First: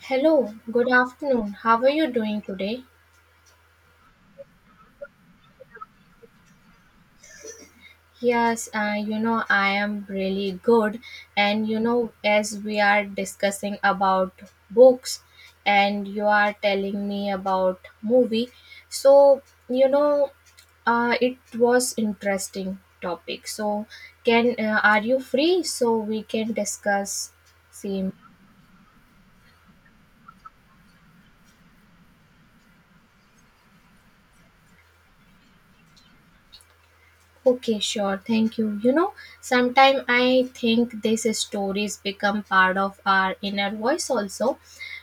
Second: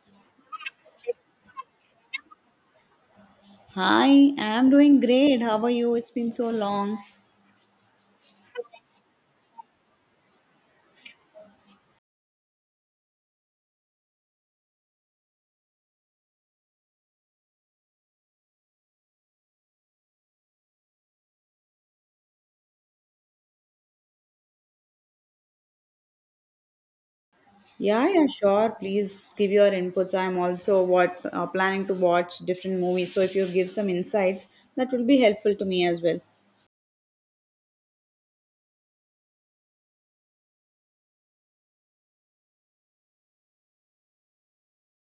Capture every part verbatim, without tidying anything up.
Hello, good afternoon. How are you doing today? Hi, I'm doing great. How are you? It's been so long. Yes, uh, you know, I am really good. And you know, as we are discussing about books and you are telling me about movie, so you know, uh, it was interesting topic. So can uh, are you free so we can discuss Yeah, same. yeah, sure. Please give your inputs. I'm also what uh, planning to watch different movies. So if you give some insights, that will be helpful to me as well. Okay, sure. Thank you. You know, sometimes I think these stories become part of our inner voice also.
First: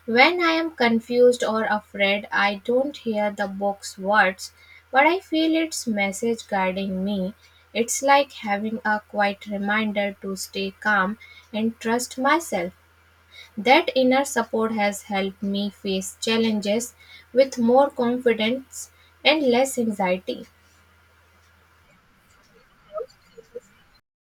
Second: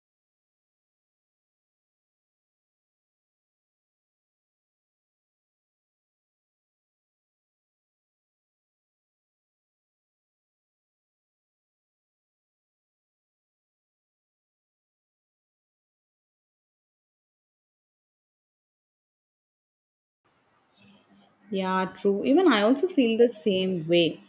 When I am confused or afraid, I don't hear the book's words, but I feel its message guiding me. It's like having a quiet reminder to stay calm and trust myself. That inner support has helped me face challenges with more confidence and less anxiety. Yeah, true. Even I also feel the same way.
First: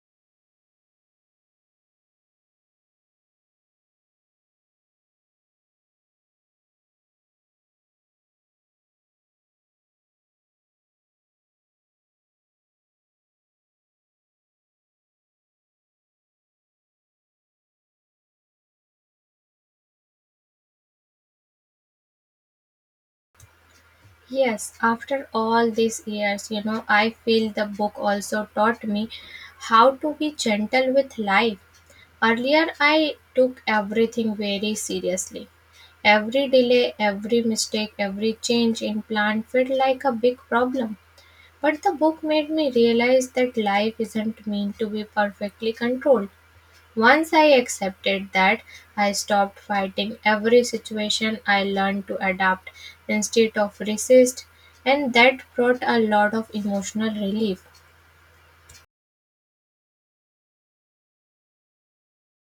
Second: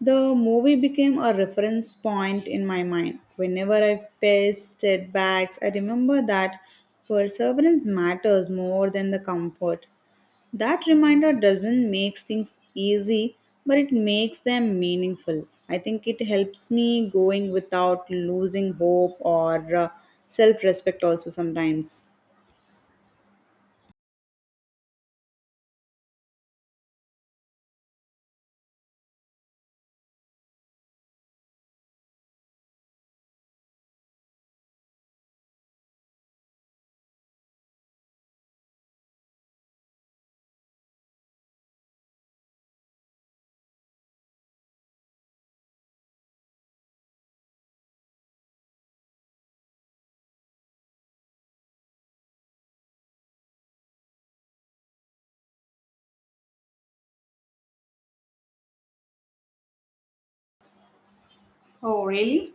The movie became a reference point in my mind. Whenever I faced setbacks, I remember that perseverance matters more than the comfort. That reminder doesn't make things easy, but it makes them meaningful. I think it helps me going without losing hope or uh, self respect, also sometimes. Yes, after all these years, you know, I feel the book also taught me how to be gentle with life. Earlier, I took everything very seriously. Every delay, every mistake, every change in plan felt like a big problem. But the book made me realize that life isn't meant to be perfectly controlled. Once I accepted that, I stopped fighting every situation. I learned to adapt instead of resist, and that brought a lot of emotional relief. Oh, really?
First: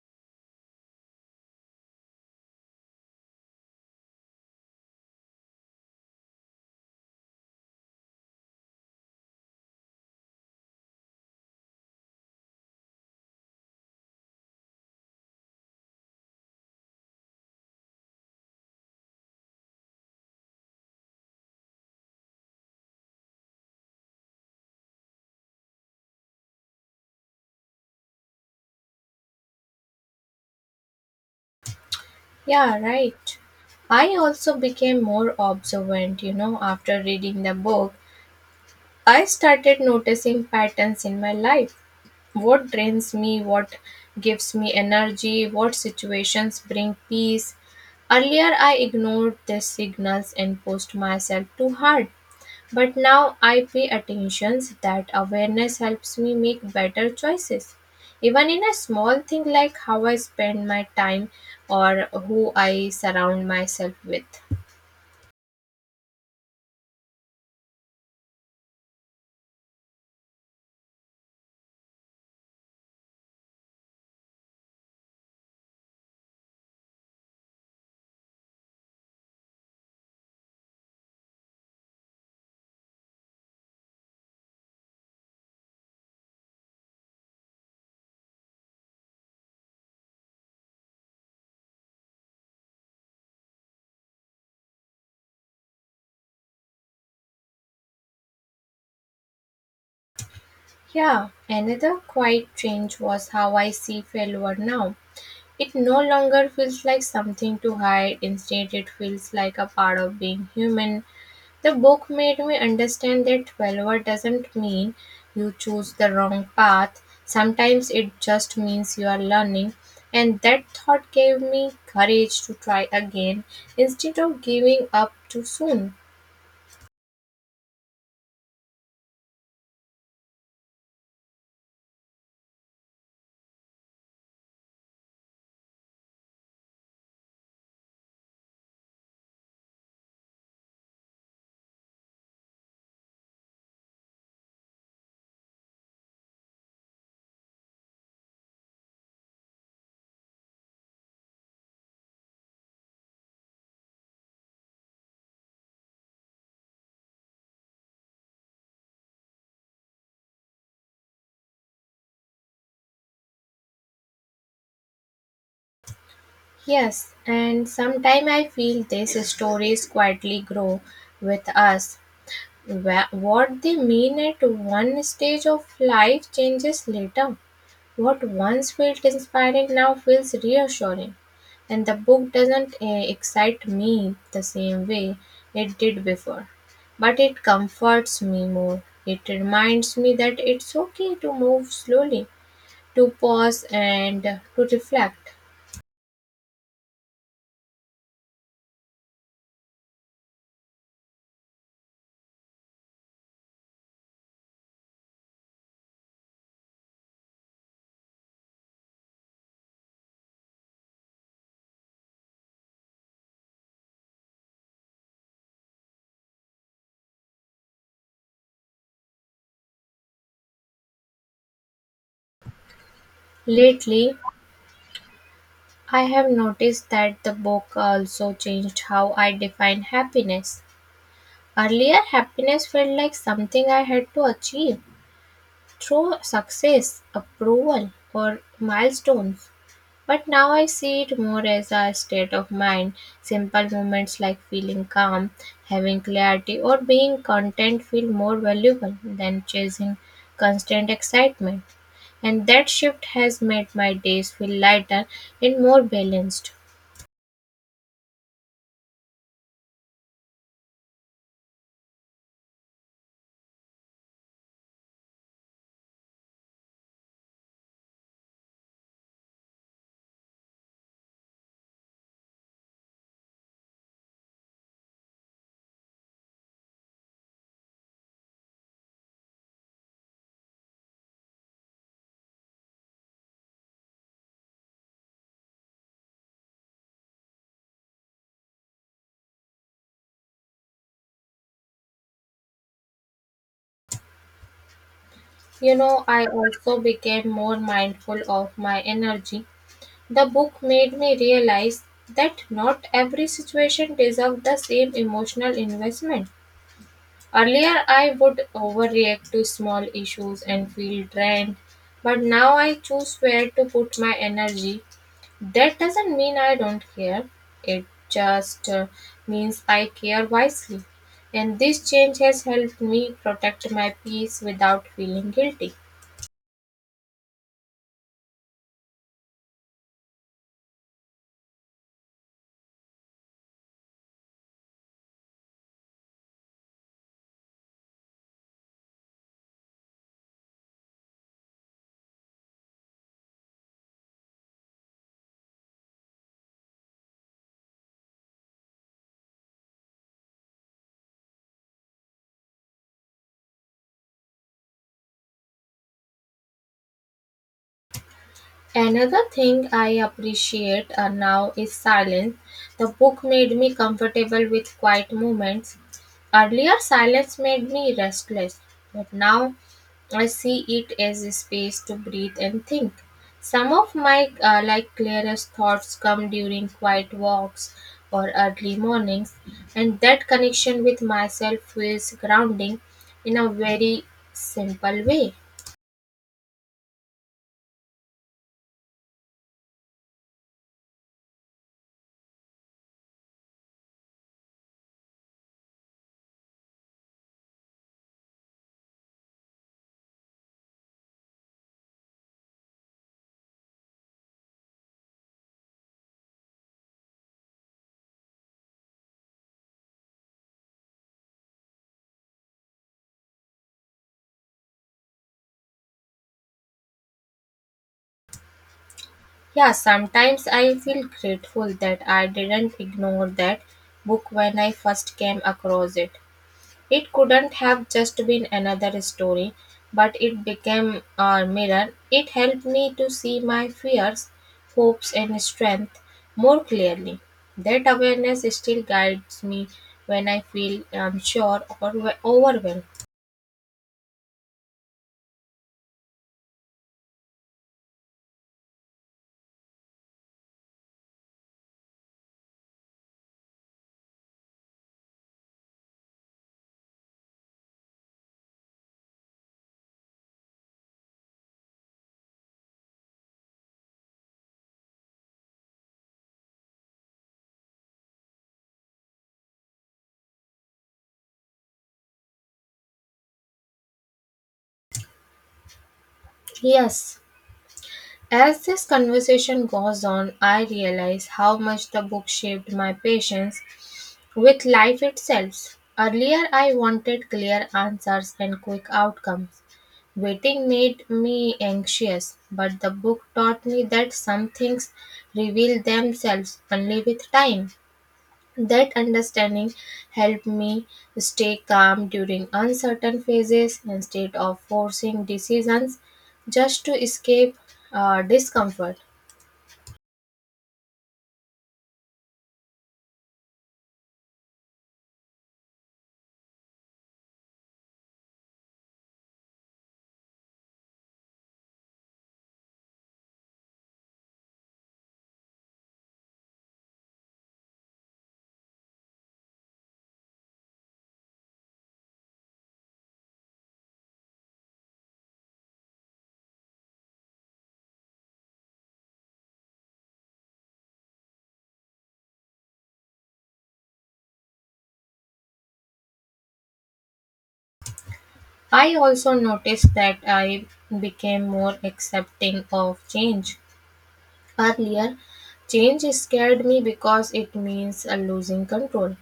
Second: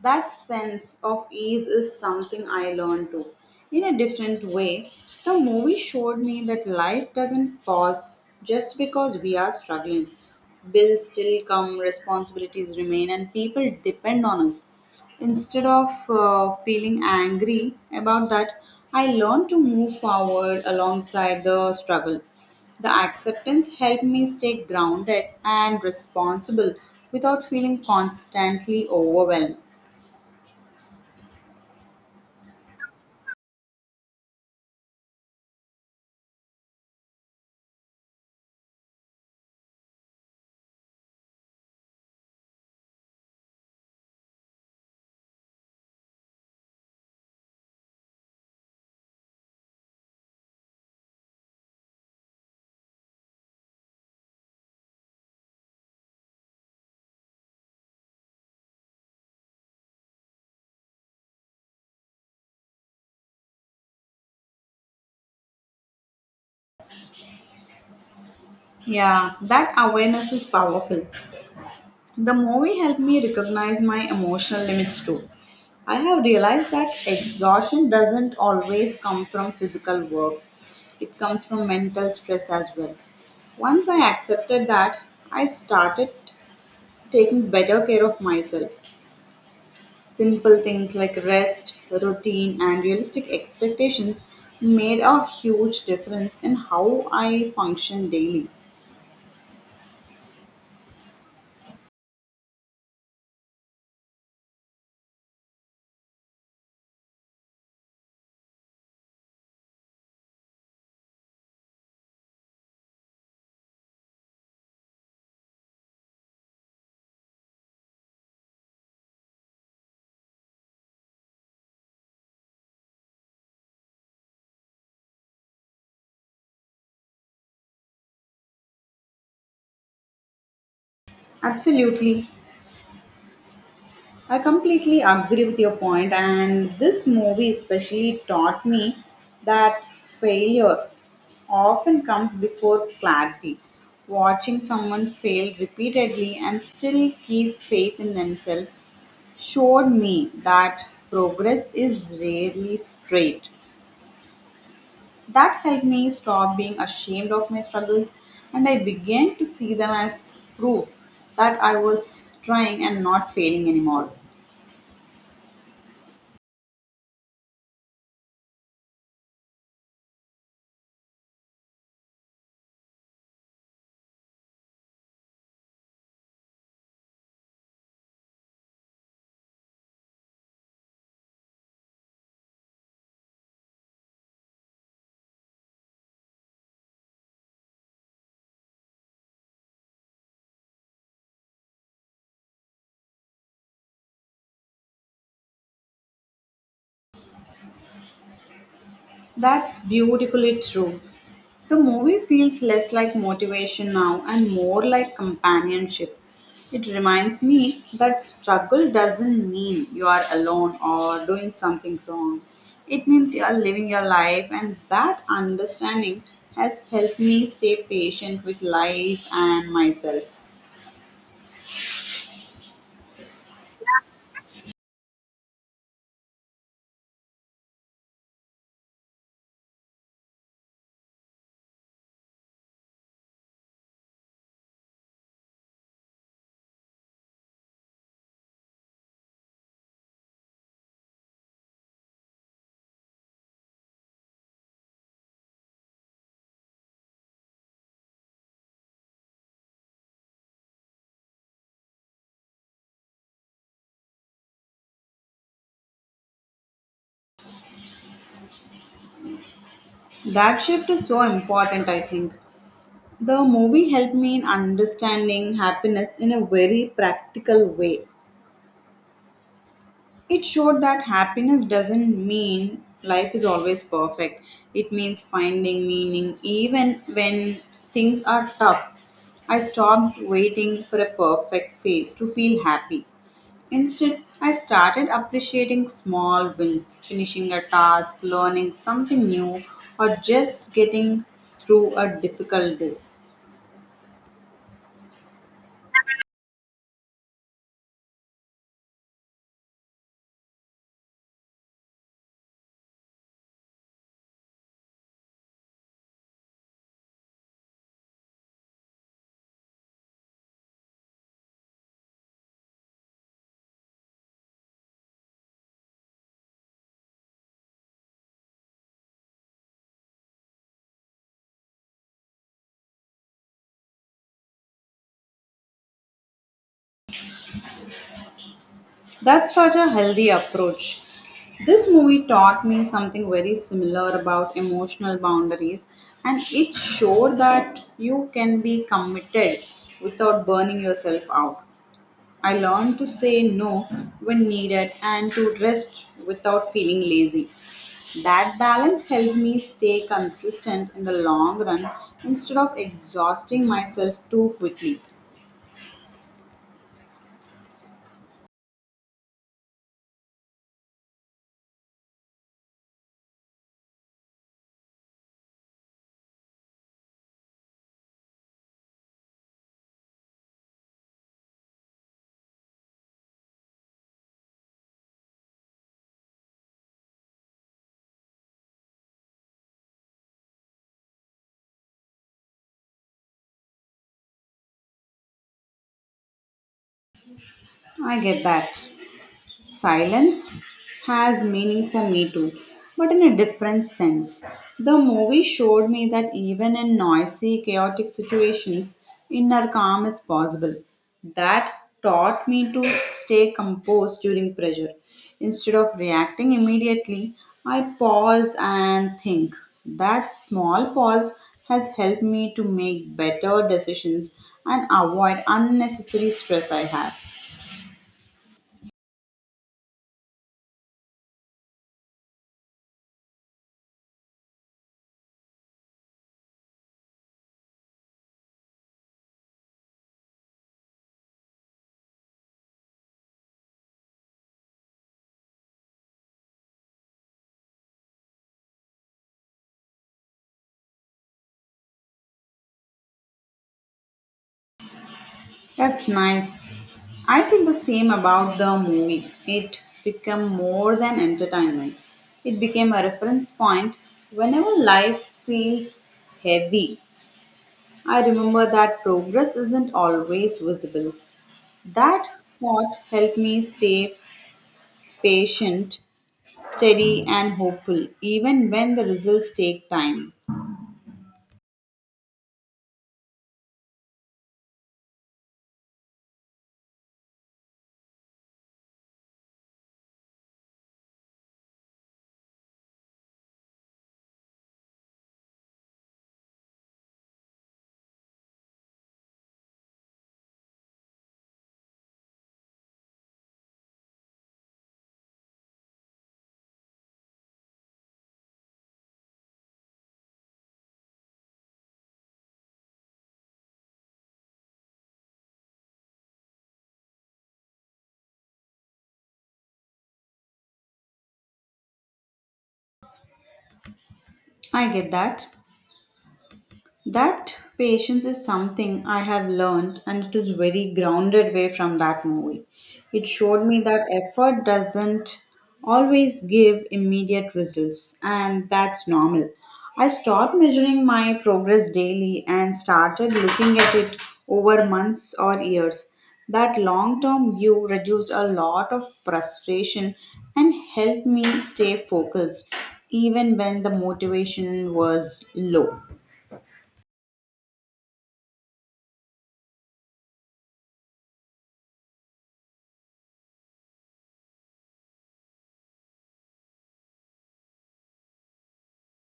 That sense of ease is something I learned too. In a different way, the movie showed me that life doesn't pause just because we are struggling. Bills still come, responsibilities remain, and people depend on us. Instead of uh, feeling angry about that, I learned to move forward alongside the struggle. The acceptance helped me stay grounded and responsible without feeling constantly overwhelmed. Yeah, right. I also became more observant, you know, after reading the book. I started noticing patterns in my life. What drains me, what gives me energy, what situations bring peace. Earlier, I ignored these signals and pushed myself too hard. But now I pay attention that awareness helps me make better choices. Even in a small thing like how I spend my time or who I surround myself with. Yeah, that awareness is powerful. The movie helped me recognize my emotional limits too. I have realized that exhaustion doesn't always come from physical work, it comes from mental stress as well. Once I accepted that, I started taking better care of myself. Simple things like rest, routine, and realistic expectations made a huge difference in how I function daily. Yeah, another quiet change was how I see failure now. It no longer feels like something to hide, instead, it feels like a part of being human. The book made me understand that failure doesn't mean you choose the wrong path, sometimes it just means you are learning. And that thought gave me courage to try again instead of giving up too soon. Absolutely. I completely agree with your point, and this movie especially taught me that failure often comes before clarity. Watching someone fail repeatedly and still keep faith in themselves showed me that progress is rarely straight. That helped me stop being ashamed of my struggles and I began to see them as proof that I was trying and not failing anymore. Yes, and sometimes I feel these stories quietly grow with us. Wha- What they mean at one stage of life changes later. What once felt inspiring now feels reassuring. And the book doesn't uh, excite me the same way it did before. But it comforts me more. It reminds me that it's okay to move slowly, to pause and to reflect. That's beautifully true. The movie feels less like motivation now and more like companionship. It reminds me that struggle doesn't mean you are alone or doing something wrong. It means you are living your life, and that understanding has helped me stay patient with life and myself. Lately, I have noticed that the book also changed how I define happiness. Earlier, happiness felt like something I had to achieve through success, approval, or milestones. But now I see it more as a state of mind. Simple moments like feeling calm, having clarity, or being content feel more valuable than chasing constant excitement. And that shift has made my days feel lighter and more balanced. That shift is so important, I think. The movie helped me in understanding happiness in a very practical way. It showed that happiness doesn't mean life is always perfect. It means finding meaning even when things are tough. I stopped waiting for a perfect phase to feel happy. Instead, I started appreciating small wins, finishing a task, learning something new, or just getting through a difficult day. You know, I also became more mindful of my energy. The book made me realize that not every situation deserves the same emotional investment. Earlier, I would overreact to small issues and feel drained, but now I choose where to put my energy. That doesn't mean I don't care, it just uh, means I care wisely. And this change has helped me protect my peace without feeling guilty. That's such a healthy approach. This movie taught me something very similar about emotional boundaries, and it showed that you can be committed without burning yourself out. I learned to say no when needed and to rest without feeling lazy. That balance helped me stay consistent in the long run instead of exhausting myself too quickly. Another thing I appreciate uh, now is silence. The book made me comfortable with quiet moments. Earlier, silence made me restless, but now I see it as a space to breathe and think. Some of my uh, like clearest thoughts come during quiet walks or early mornings, and that connection with myself feels grounding in a very simple way. I get that. Silence has meaning for me too, but in a different sense. The movie showed me that even in noisy, chaotic situations, inner calm is possible. That taught me to stay composed during pressure. Instead of reacting immediately, I pause and think. That small pause has helped me to make better decisions and avoid unnecessary stress I have. Yeah, sometimes I feel grateful that I didn't ignore that book when I first came across it. It couldn't have just been another story, but it became a mirror. It helped me to see my fears, hopes, and strength more clearly. That awareness still guides me when I feel unsure or overwhelmed. That's nice. I feel the same about the movie. It became more than entertainment. It became a reference point. Whenever life feels heavy, I remember that progress isn't always visible. That thought helped me stay patient, steady, and hopeful, even when the results take time. Yes, as this conversation goes on, I realize how much the book shaped my patience with life itself. Earlier, I wanted clear answers and quick outcomes. Waiting made me anxious, but the book taught me that some things reveal themselves only with time. That understanding helped me stay calm during uncertain phases instead of forcing decisions just to escape uh, discomfort. I get that. That patience is something I have learned, and it is very grounded way from that movie. It showed me that effort doesn't always give immediate results, and that's normal. I stopped measuring my progress daily and started looking at it over months or years. That long term view reduced a lot of frustration and helped me stay focused even when the motivation was low. I also noticed that I became more accepting of change. Earlier, change scared me because it means uh, losing control.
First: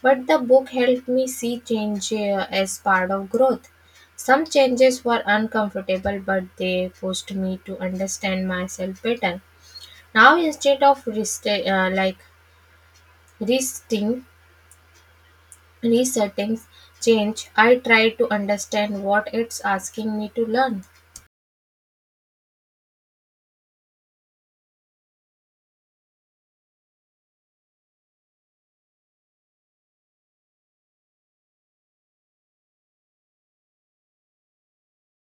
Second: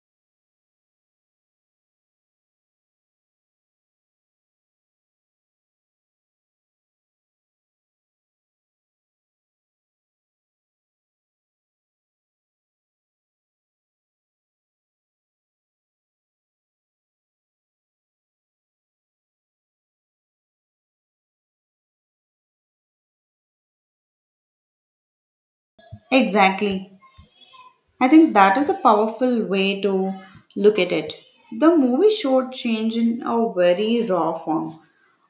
But the book helped me see change uh, as part of growth. Some changes were uncomfortable, but they pushed me to understand myself better. Now, instead of rest- uh, like resting, resetting change, I try to understand what it's asking me to learn. Exactly. I think that is a powerful way to look at it. The movie showed change in a very raw form.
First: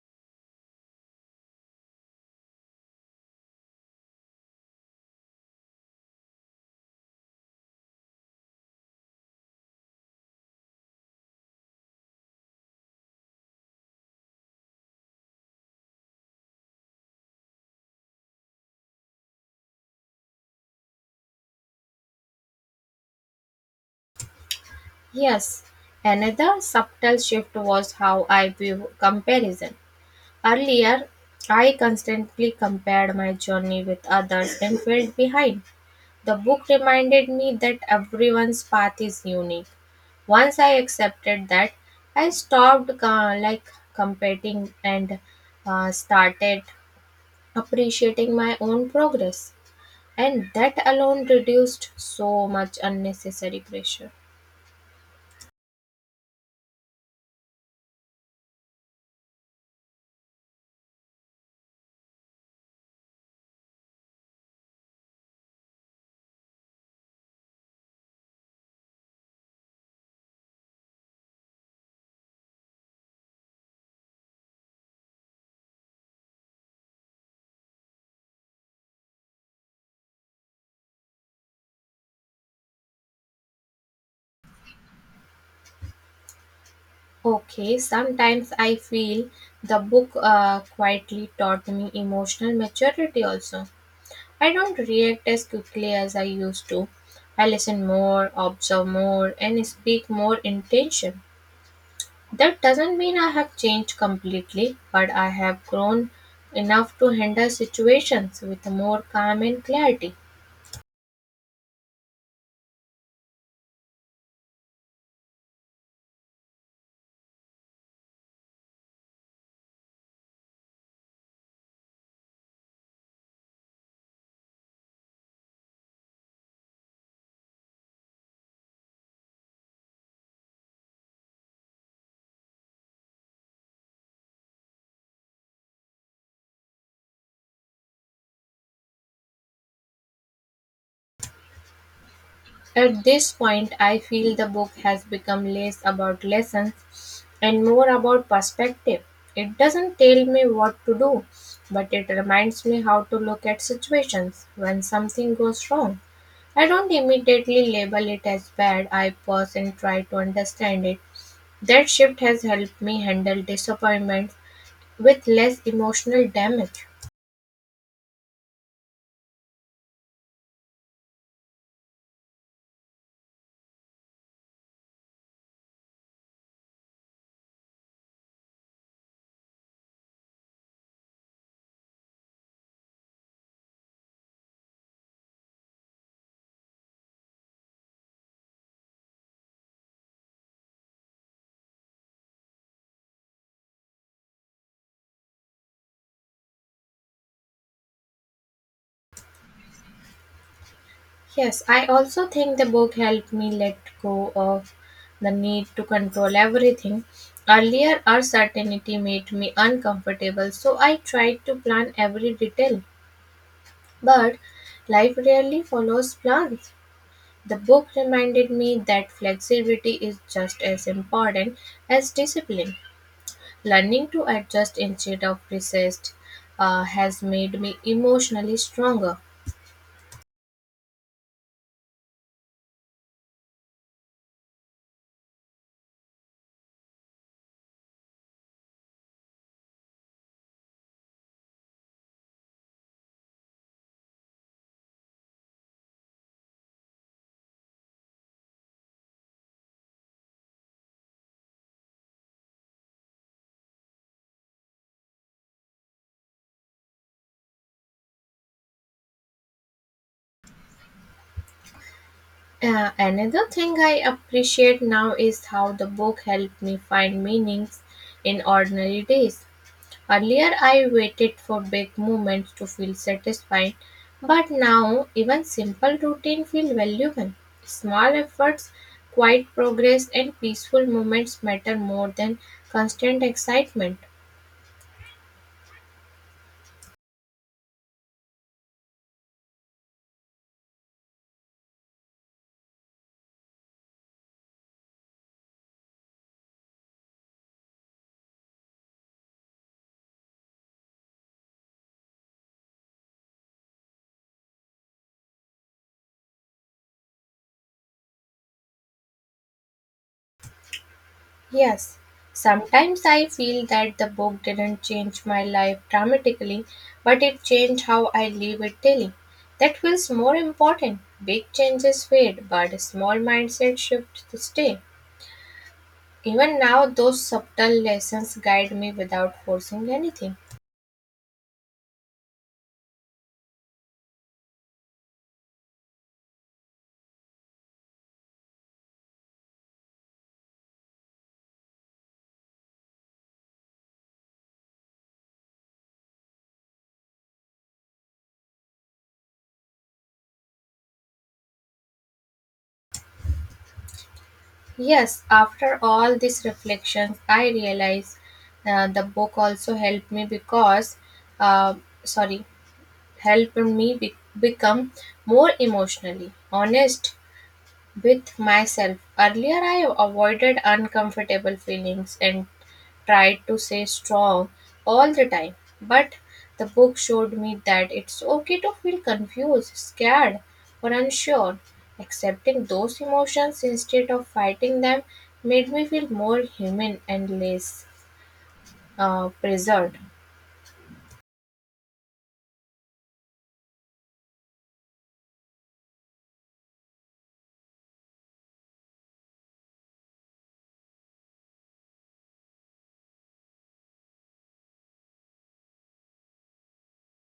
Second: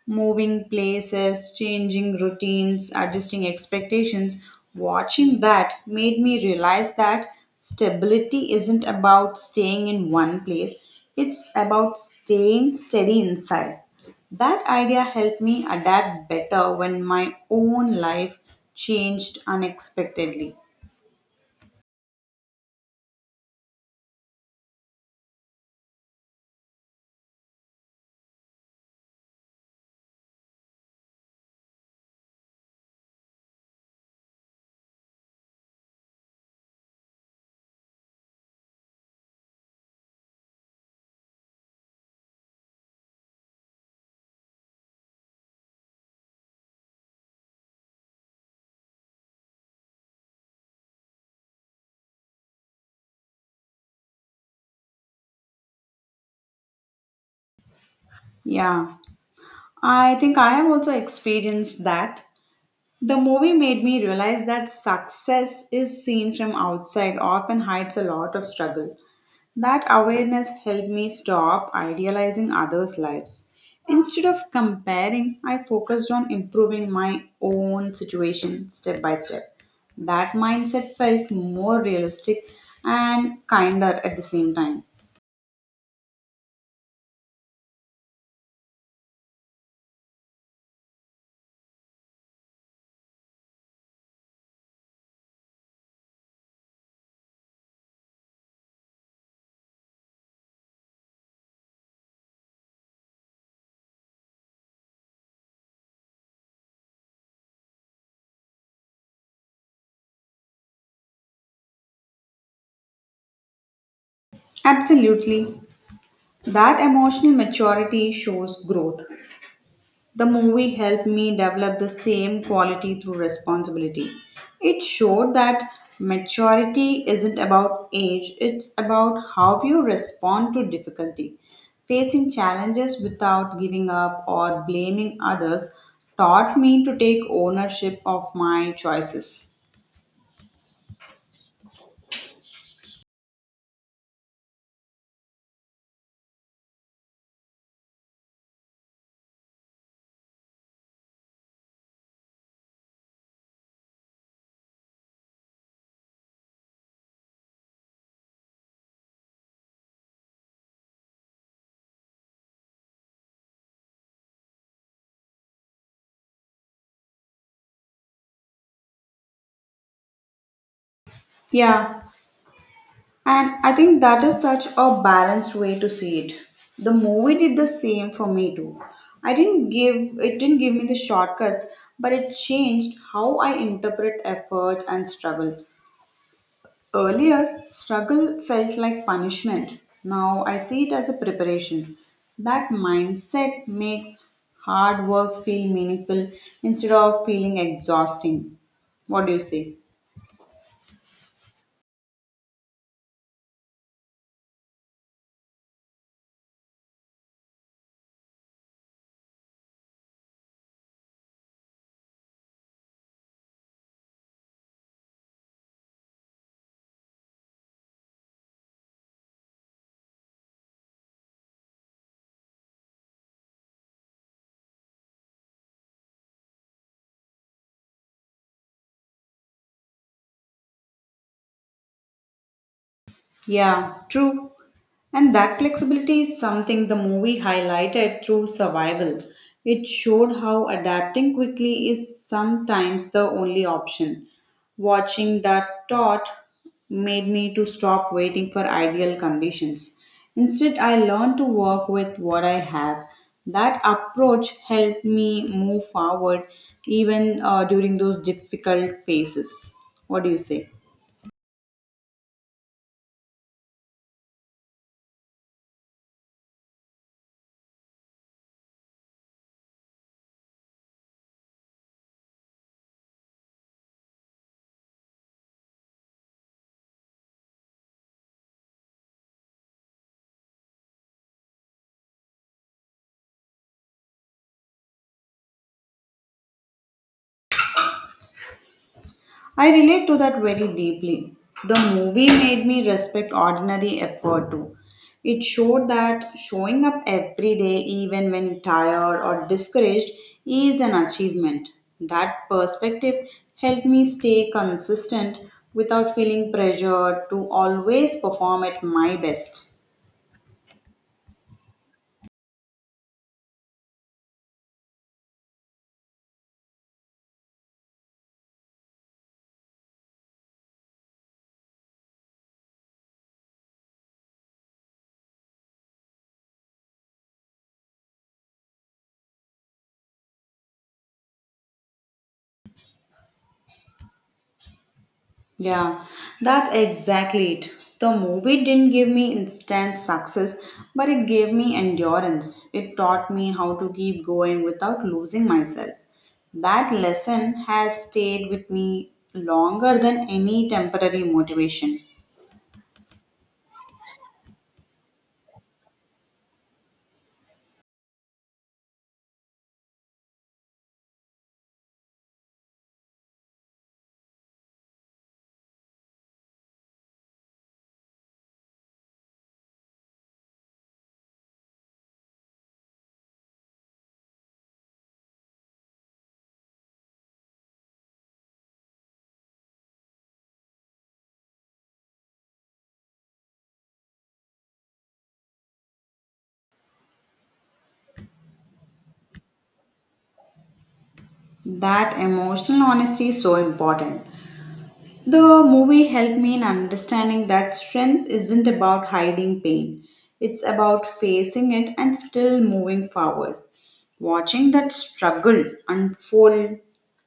Moving places, changing routines, adjusting expectations. Watching that made me realize that stability isn't about staying in one place, it's about staying steady inside. That idea helped me adapt better when my own life changed unexpectedly. Yes, another subtle shift was how I view comparison. Earlier, I constantly compared my journey with others and felt behind. The book reminded me that everyone's path is unique. Once I accepted that, I stopped uh, like competing and uh, started appreciating my own progress. And that alone reduced so much unnecessary pressure. Yeah. I think I have also experienced that. The movie made me realize that success is seen from outside, often hides a lot of struggle. That awareness helped me stop idealizing others' lives. Instead of comparing, I focused on improving my own situation step by step. That mindset felt more realistic and kinder at the same time. Okay, sometimes I feel the book uh, quietly taught me emotional maturity also. I don't react as quickly as I used to. I listen more, observe more, and speak more intention. That doesn't mean I have changed completely, but I have grown enough to handle situations with more calm and clarity. Absolutely. That emotional maturity shows growth. The movie helped me develop the same quality through responsibility. It showed that maturity isn't about age, it's about how you respond to difficulty. Facing challenges without giving up or blaming others taught me to take ownership of my choices. At this point I feel the book has become less about lessons and more about perspective. It doesn't tell me what to do, but it reminds me how to look at situations when something goes wrong. I don't immediately label it as bad, I pause and try to understand it. That shift has helped me handle disappointments with less emotional damage. Yeah, and I think that is such a balanced way to see it. The movie did the same for me too. I didn't give it didn't give me the shortcuts, but it changed how I interpret efforts and struggle. Earlier, struggle felt like punishment. Now I see it as a preparation. That mindset makes hard work feel meaningful instead of feeling exhausting. What do you say? Yes, I also think the book helped me let go of the need to control everything. Earlier, uncertainty made me uncomfortable, so I tried to plan every detail. But life rarely follows plans. The book reminded me that flexibility is just as important as discipline. Learning to adjust instead of resist uh, has made me emotionally stronger. Yeah, true. And that flexibility is something the movie highlighted through survival. It showed how adapting quickly is sometimes the only option. Watching that thought made me to stop waiting for ideal conditions. Instead, I learned to work with what I have. That approach helped me move forward even uh, during those difficult phases. What do you say? Uh, another thing I appreciate now is how the book helped me find meanings in ordinary days. Earlier, I waited for big moments to feel satisfied, but now even simple routine feel valuable. Small efforts, quiet progress, and peaceful moments matter more than constant excitement. I relate to that very deeply. The movie made me respect ordinary effort too. It showed that showing up every day, even when tired or discouraged, is an achievement. That perspective helped me stay consistent without feeling pressured to always perform at my best. Yes, sometimes I feel that the book didn't change my life dramatically, but it changed how I live it daily. That feels more important. Big changes fade, but a small mindset shift to stay. Even now, those subtle lessons guide me without forcing anything. Yeah, that's exactly it. The movie didn't give me instant success, but it gave me endurance. It taught me how to keep going without losing myself. That lesson has stayed with me longer than any temporary motivation. Yes, after all these reflections, I realize uh, the book also helped me because, uh, sorry, helped me be- become more emotionally honest with myself. Earlier, I avoided uncomfortable feelings and tried to stay strong all the time. But the book showed me that it's okay to feel confused, scared, or unsure. Accepting those emotions instead of fighting them made me feel more human and less uh, preserved. That emotional honesty is so important. The movie helped me in understanding that strength isn't about hiding pain, it's about facing it and still moving forward. Watching that struggle unfold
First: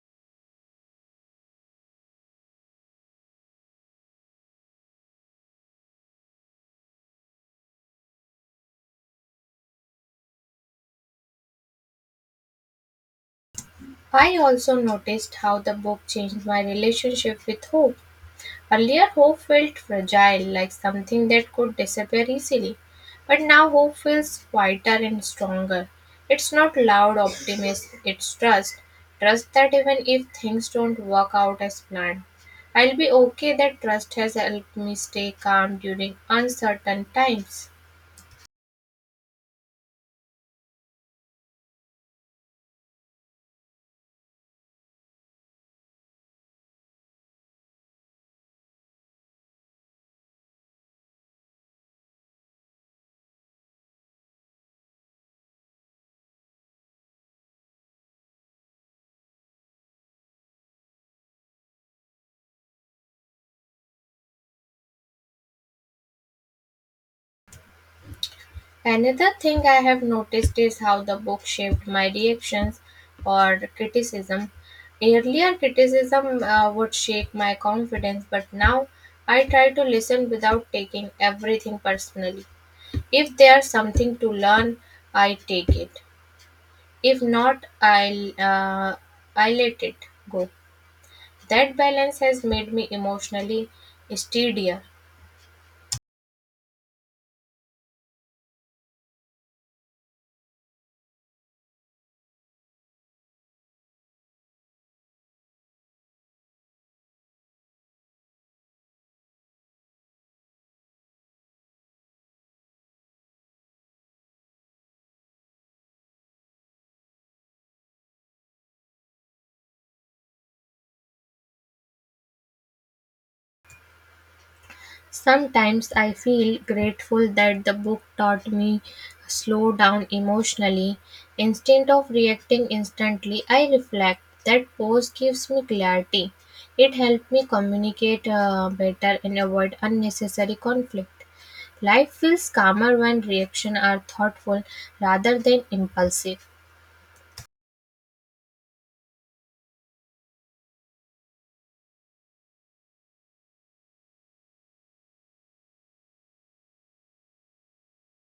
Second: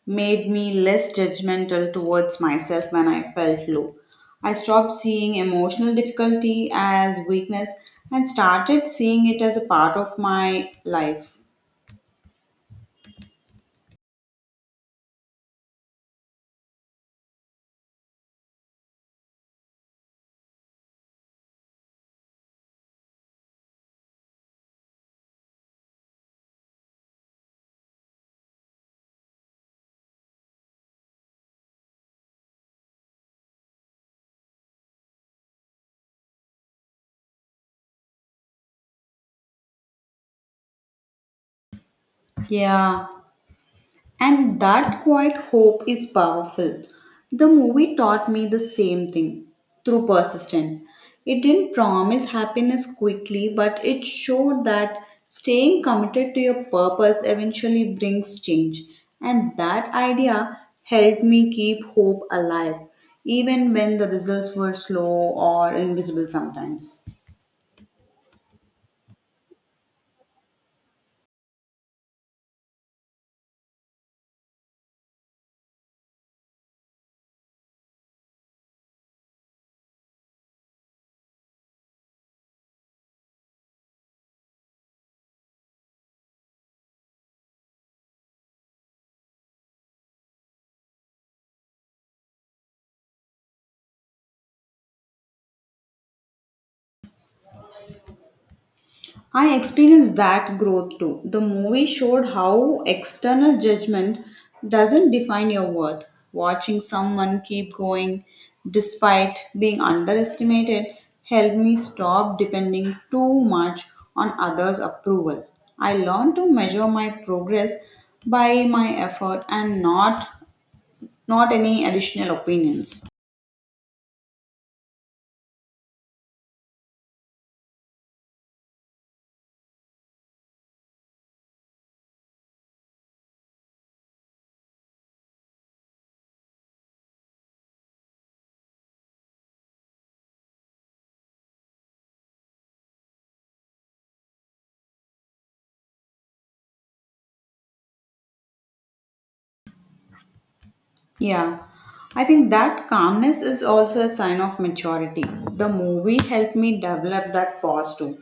made me less judgmental towards myself when I felt low. I stopped seeing emotional difficulty as weakness and started seeing it as a part of my life. I also noticed how the book changed my relationship with hope. Earlier, hope felt fragile, like something that could disappear easily. But now, hope feels quieter and stronger. It's not loud optimism, it's trust. Trust that even if things don't work out as planned, I'll be okay. That trust has helped me stay calm during uncertain times. Yeah. And that quiet hope is powerful. The movie taught me the same thing through persistence. It didn't promise happiness quickly, but it showed that staying committed to your purpose eventually brings change. And that idea helped me keep hope alive, even when the results were slow or invisible sometimes. Another thing I have noticed is how the book shaped my reactions or criticism. Earlier, criticism uh, would shake my confidence, but now I try to listen without taking everything personally. If there's something to learn, I take it. If not, I'll uh, I let it go. That balance has made me emotionally steadier. I experienced that growth too. The movie showed how external judgment doesn't define your worth. Watching someone keep going despite being underestimated helped me stop depending too much on others' approval. I learned to measure my progress by my effort and not not any additional opinions. Sometimes I feel grateful that the book taught me slow down emotionally. Instead of reacting instantly, I reflect. That pause gives me clarity. It helped me communicate uh, better and avoid unnecessary conflict. Life feels calmer when reactions are thoughtful rather than impulsive. Yeah, I think that calmness is also a sign of maturity. The movie helped me develop that pause too.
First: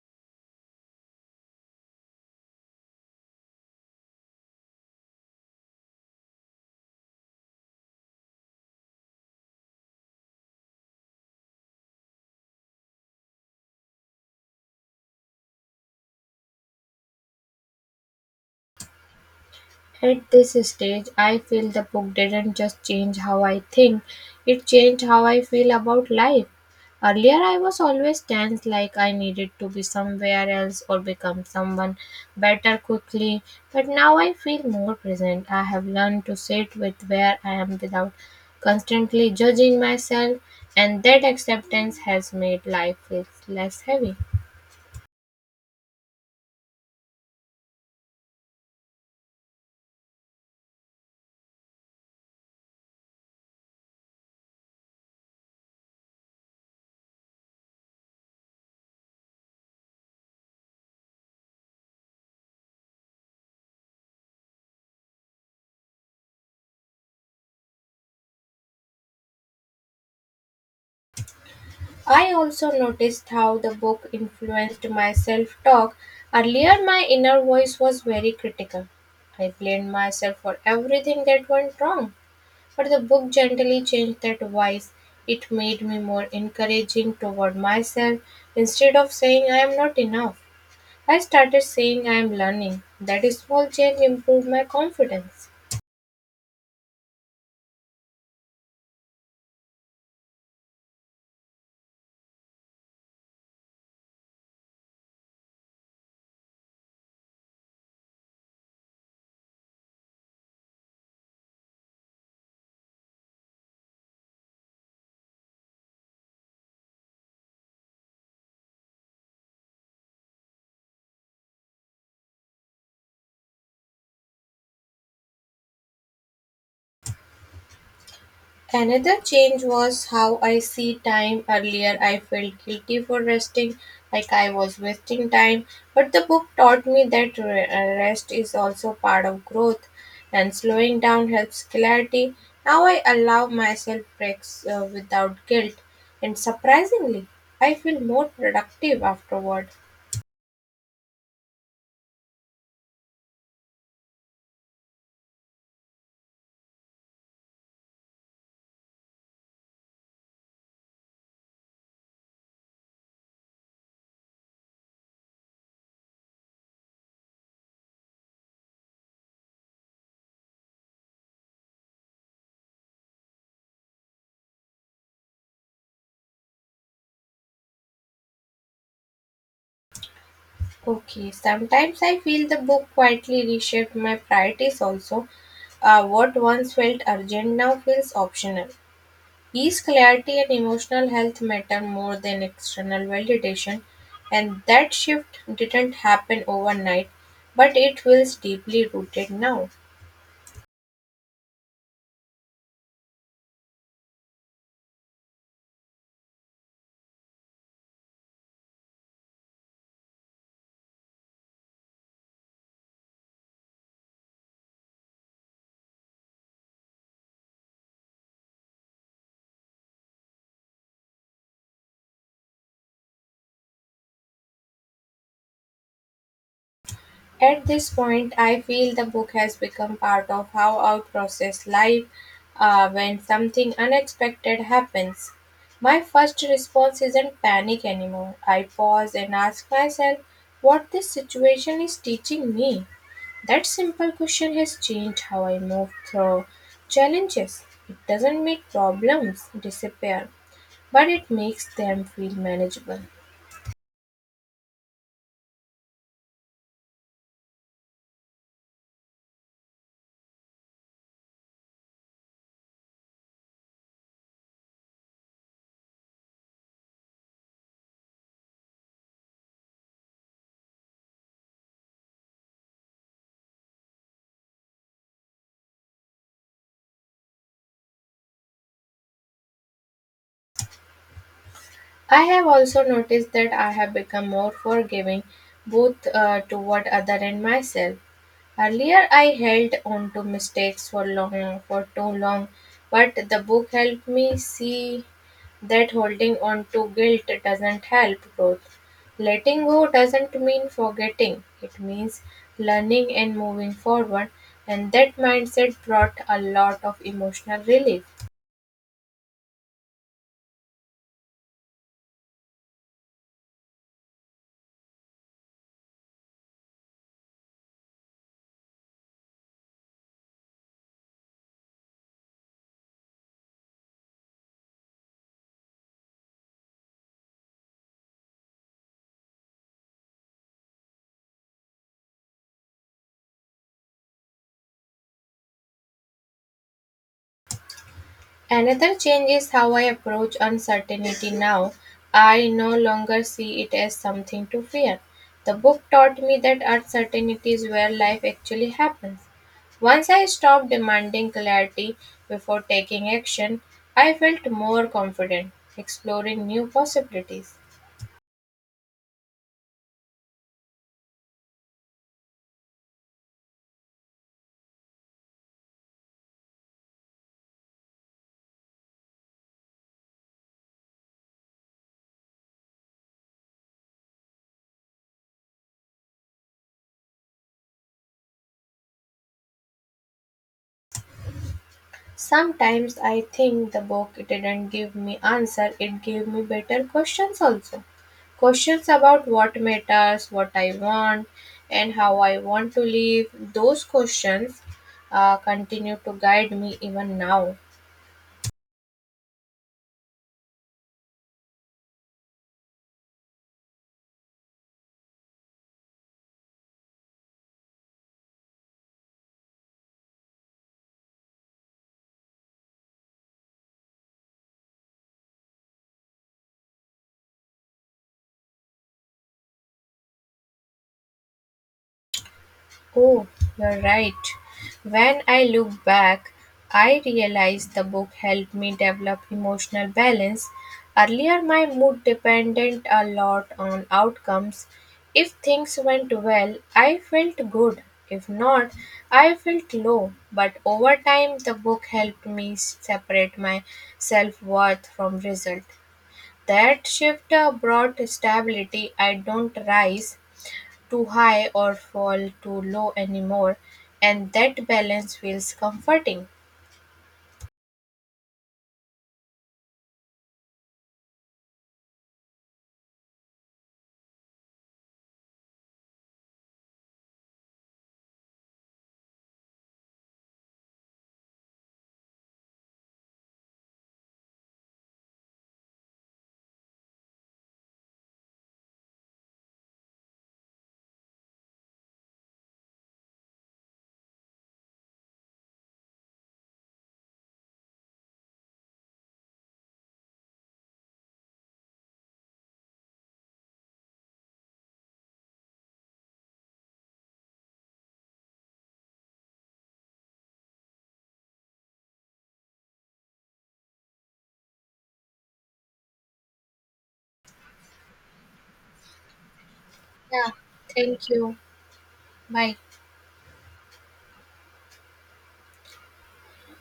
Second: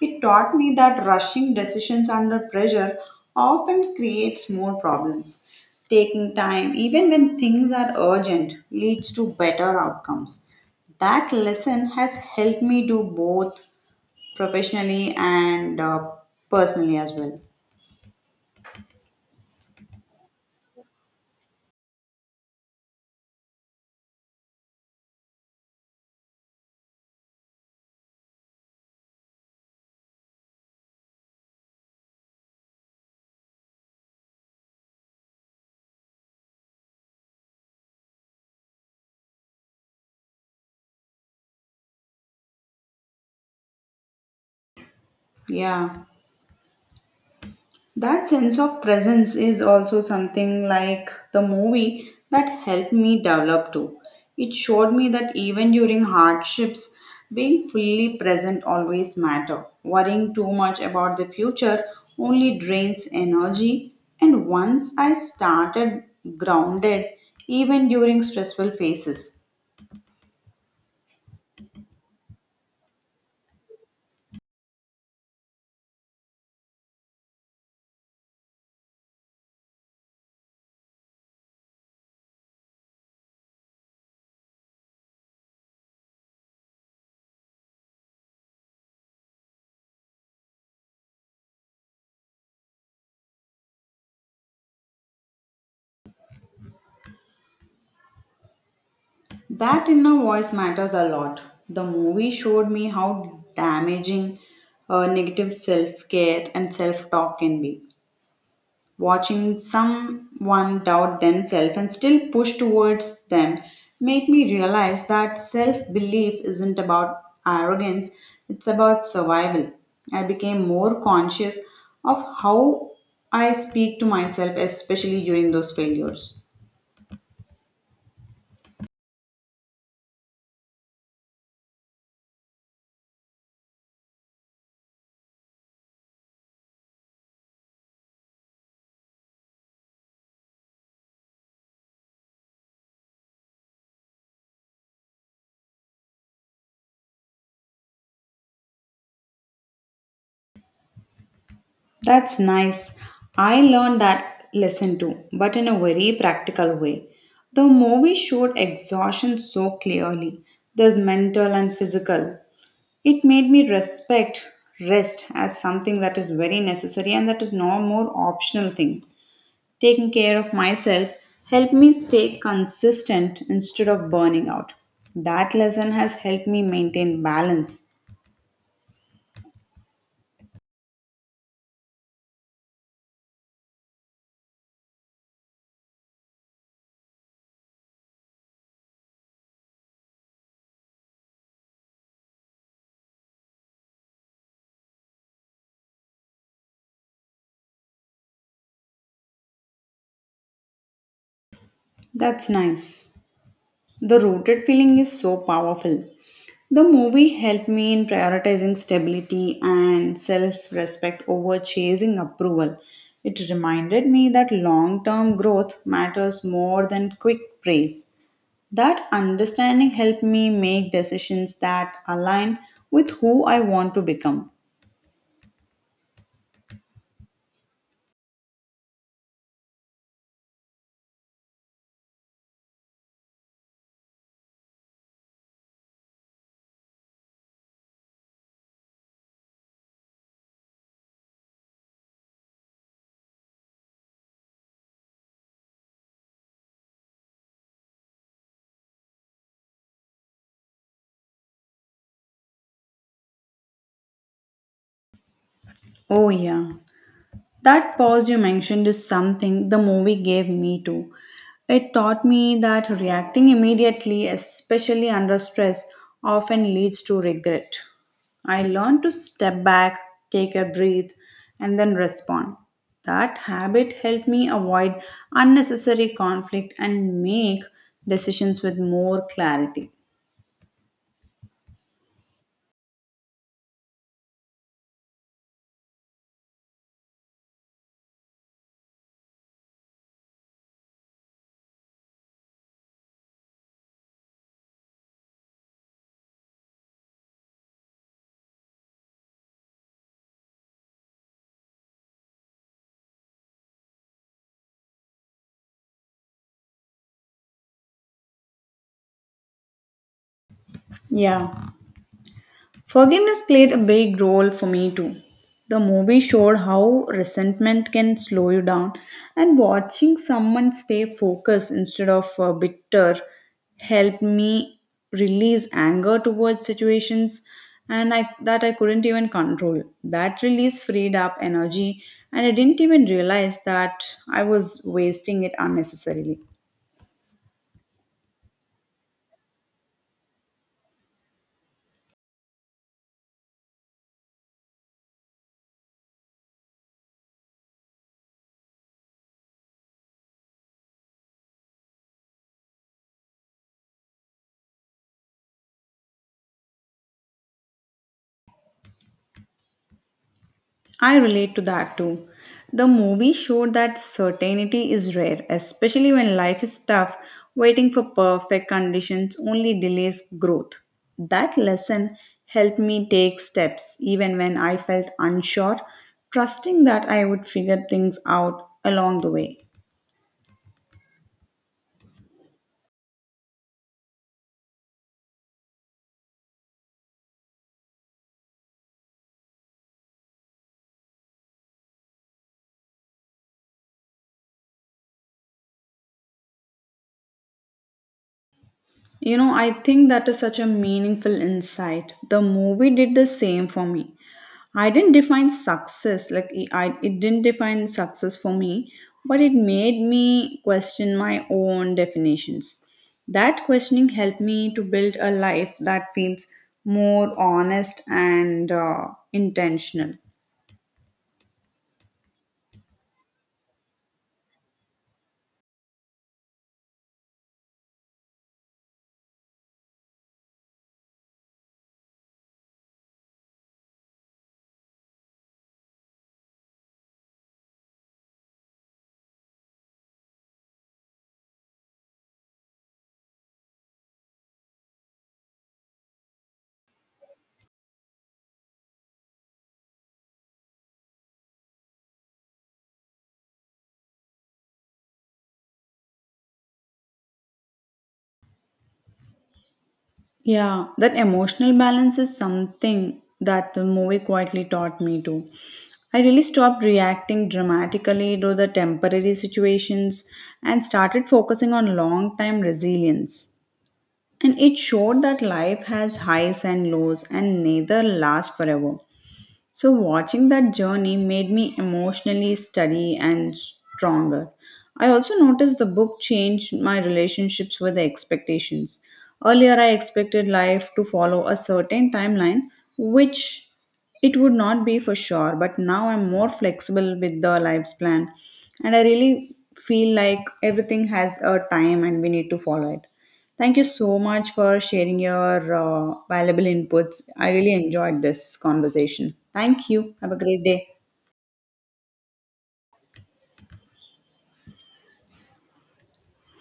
It taught me that rushing decisions under pressure often creates more problems. Taking time, even when things are urgent, leads to better outcomes. That lesson has helped me do both professionally and uh, personally as well. At this stage, I feel the book didn't just change how I think, it changed how I feel about life. Earlier, I was always tense, like I needed to be somewhere else or become someone better quickly, but now I feel more present. I have learned to sit with where I am without constantly judging myself, and that acceptance has made life feel less heavy. Yeah. That sense of presence is also something like the movie that helped me develop too. It showed me that even during hardships, being fully present always matter. Worrying too much about the future only drains energy. And once I started grounded, even during stressful phases, I also noticed how the book influenced my self talk. Earlier, my inner voice was very critical. I blamed myself for everything that went wrong. But the book gently changed that voice. It made me more encouraging toward myself. Instead of saying I am not enough, I started saying I am learning. That small change improved my confidence. that inner voice matters a lot. The movie showed me how damaging uh, negative self care and self talk can be. Watching someone doubt themselves and still push towards them made me realize that self belief isn't about arrogance, it's about survival. I became more conscious of how I speak to myself, especially during those failures. Another change was how I see time. Earlier, I felt guilty for resting, like I was wasting time. But the book taught me that re- uh, rest is also part of growth, and slowing down helps clarity. Now I allow myself breaks uh, without guilt, and surprisingly, I feel more productive afterward. That's nice. I learned that lesson too, but in a very practical way. The movie showed exhaustion so clearly. There's mental and physical. It made me respect rest as something that is very necessary and that is no more optional thing. Taking care of myself helped me stay consistent instead of burning out. That lesson has helped me maintain balance. Okay, sometimes I feel the book quietly reshaped my priorities also. Uh, what once felt urgent now feels optional. Peace, clarity and emotional health matter more than external validation, and that shift didn't happen overnight, but it feels deeply rooted now. That's nice. The rooted feeling is so powerful. The movie helped me in prioritizing stability and self respect over chasing approval. It reminded me that long term growth matters more than quick praise. That understanding helped me make decisions that align with who I want to become. At this point, I feel the book has become part of how I process life uh, when something unexpected happens. My first response isn't panic anymore. I pause and ask myself what this situation is teaching me. That simple question has changed how I move through challenges. It doesn't make problems disappear, but it makes them feel manageable. Oh, yeah. That pause you mentioned is something the movie gave me too. It taught me that reacting immediately, especially under stress, often leads to regret. I learned to step back, take a breath, and then respond. That habit helped me avoid unnecessary conflict and make decisions with more clarity. I have also noticed that I have become more forgiving both uh, toward other and myself. Earlier, I held on to mistakes for long, for too long, but the book helped me see that holding on to guilt doesn't help growth. Letting go doesn't mean forgetting, it means learning and moving forward, and that mindset brought a lot of emotional relief. Yeah. Forgiveness played a big role for me too. The movie showed how resentment can slow you down, and watching someone stay focused instead of uh, bitter helped me release anger towards situations and I, that I couldn't even control. That release freed up energy, and I didn't even realize that I was wasting it unnecessarily. Another change is how I approach uncertainty now. I no longer see it as something to fear. The book taught me that uncertainty is where life actually happens. Once I stopped demanding clarity before taking action, I felt more confident exploring new possibilities. I relate to that too. The movie showed that certainty is rare, especially when life is tough. Waiting for perfect conditions only delays growth. That lesson helped me take steps even when I felt unsure, trusting that I would figure things out along the way. Sometimes I think the book didn't give me answer, it gave me better questions also. Questions about what matters, what I want, and how I want to live. Those questions uh, continue to guide me even now. You know, I think that is such a meaningful insight. The movie did the same for me. I didn't define success, like it- I, it didn't define success for me, but it made me question my own definitions. That questioning helped me to build a life that feels more honest and uh, intentional. Oh, you're right. When I look back, I realize the book helped me develop emotional balance. Earlier, my mood depended a lot on outcomes. If things went well, I felt good. If not, I felt low. But over time, the book helped me separate my self worth from result. That shift uh, brought stability. I don't rise too high or fall too low anymore, and that balance feels comforting. Yeah, that emotional balance is something that the movie quietly taught me to. I really stopped reacting dramatically to the temporary situations and started focusing on long time resilience. And it showed that life has highs and lows and neither last forever. So, watching that journey made me emotionally steady and stronger. I also noticed the book changed my relationships with the expectations. Earlier, I expected life to follow a certain timeline, which it would not be for sure, but now I'm more flexible with the life's plan. And I really feel like everything has a time and we need to follow it. Thank you so much for sharing your uh, valuable inputs. I really enjoyed this conversation. Thank you. Yeah, Have a great day. thank you. Bye.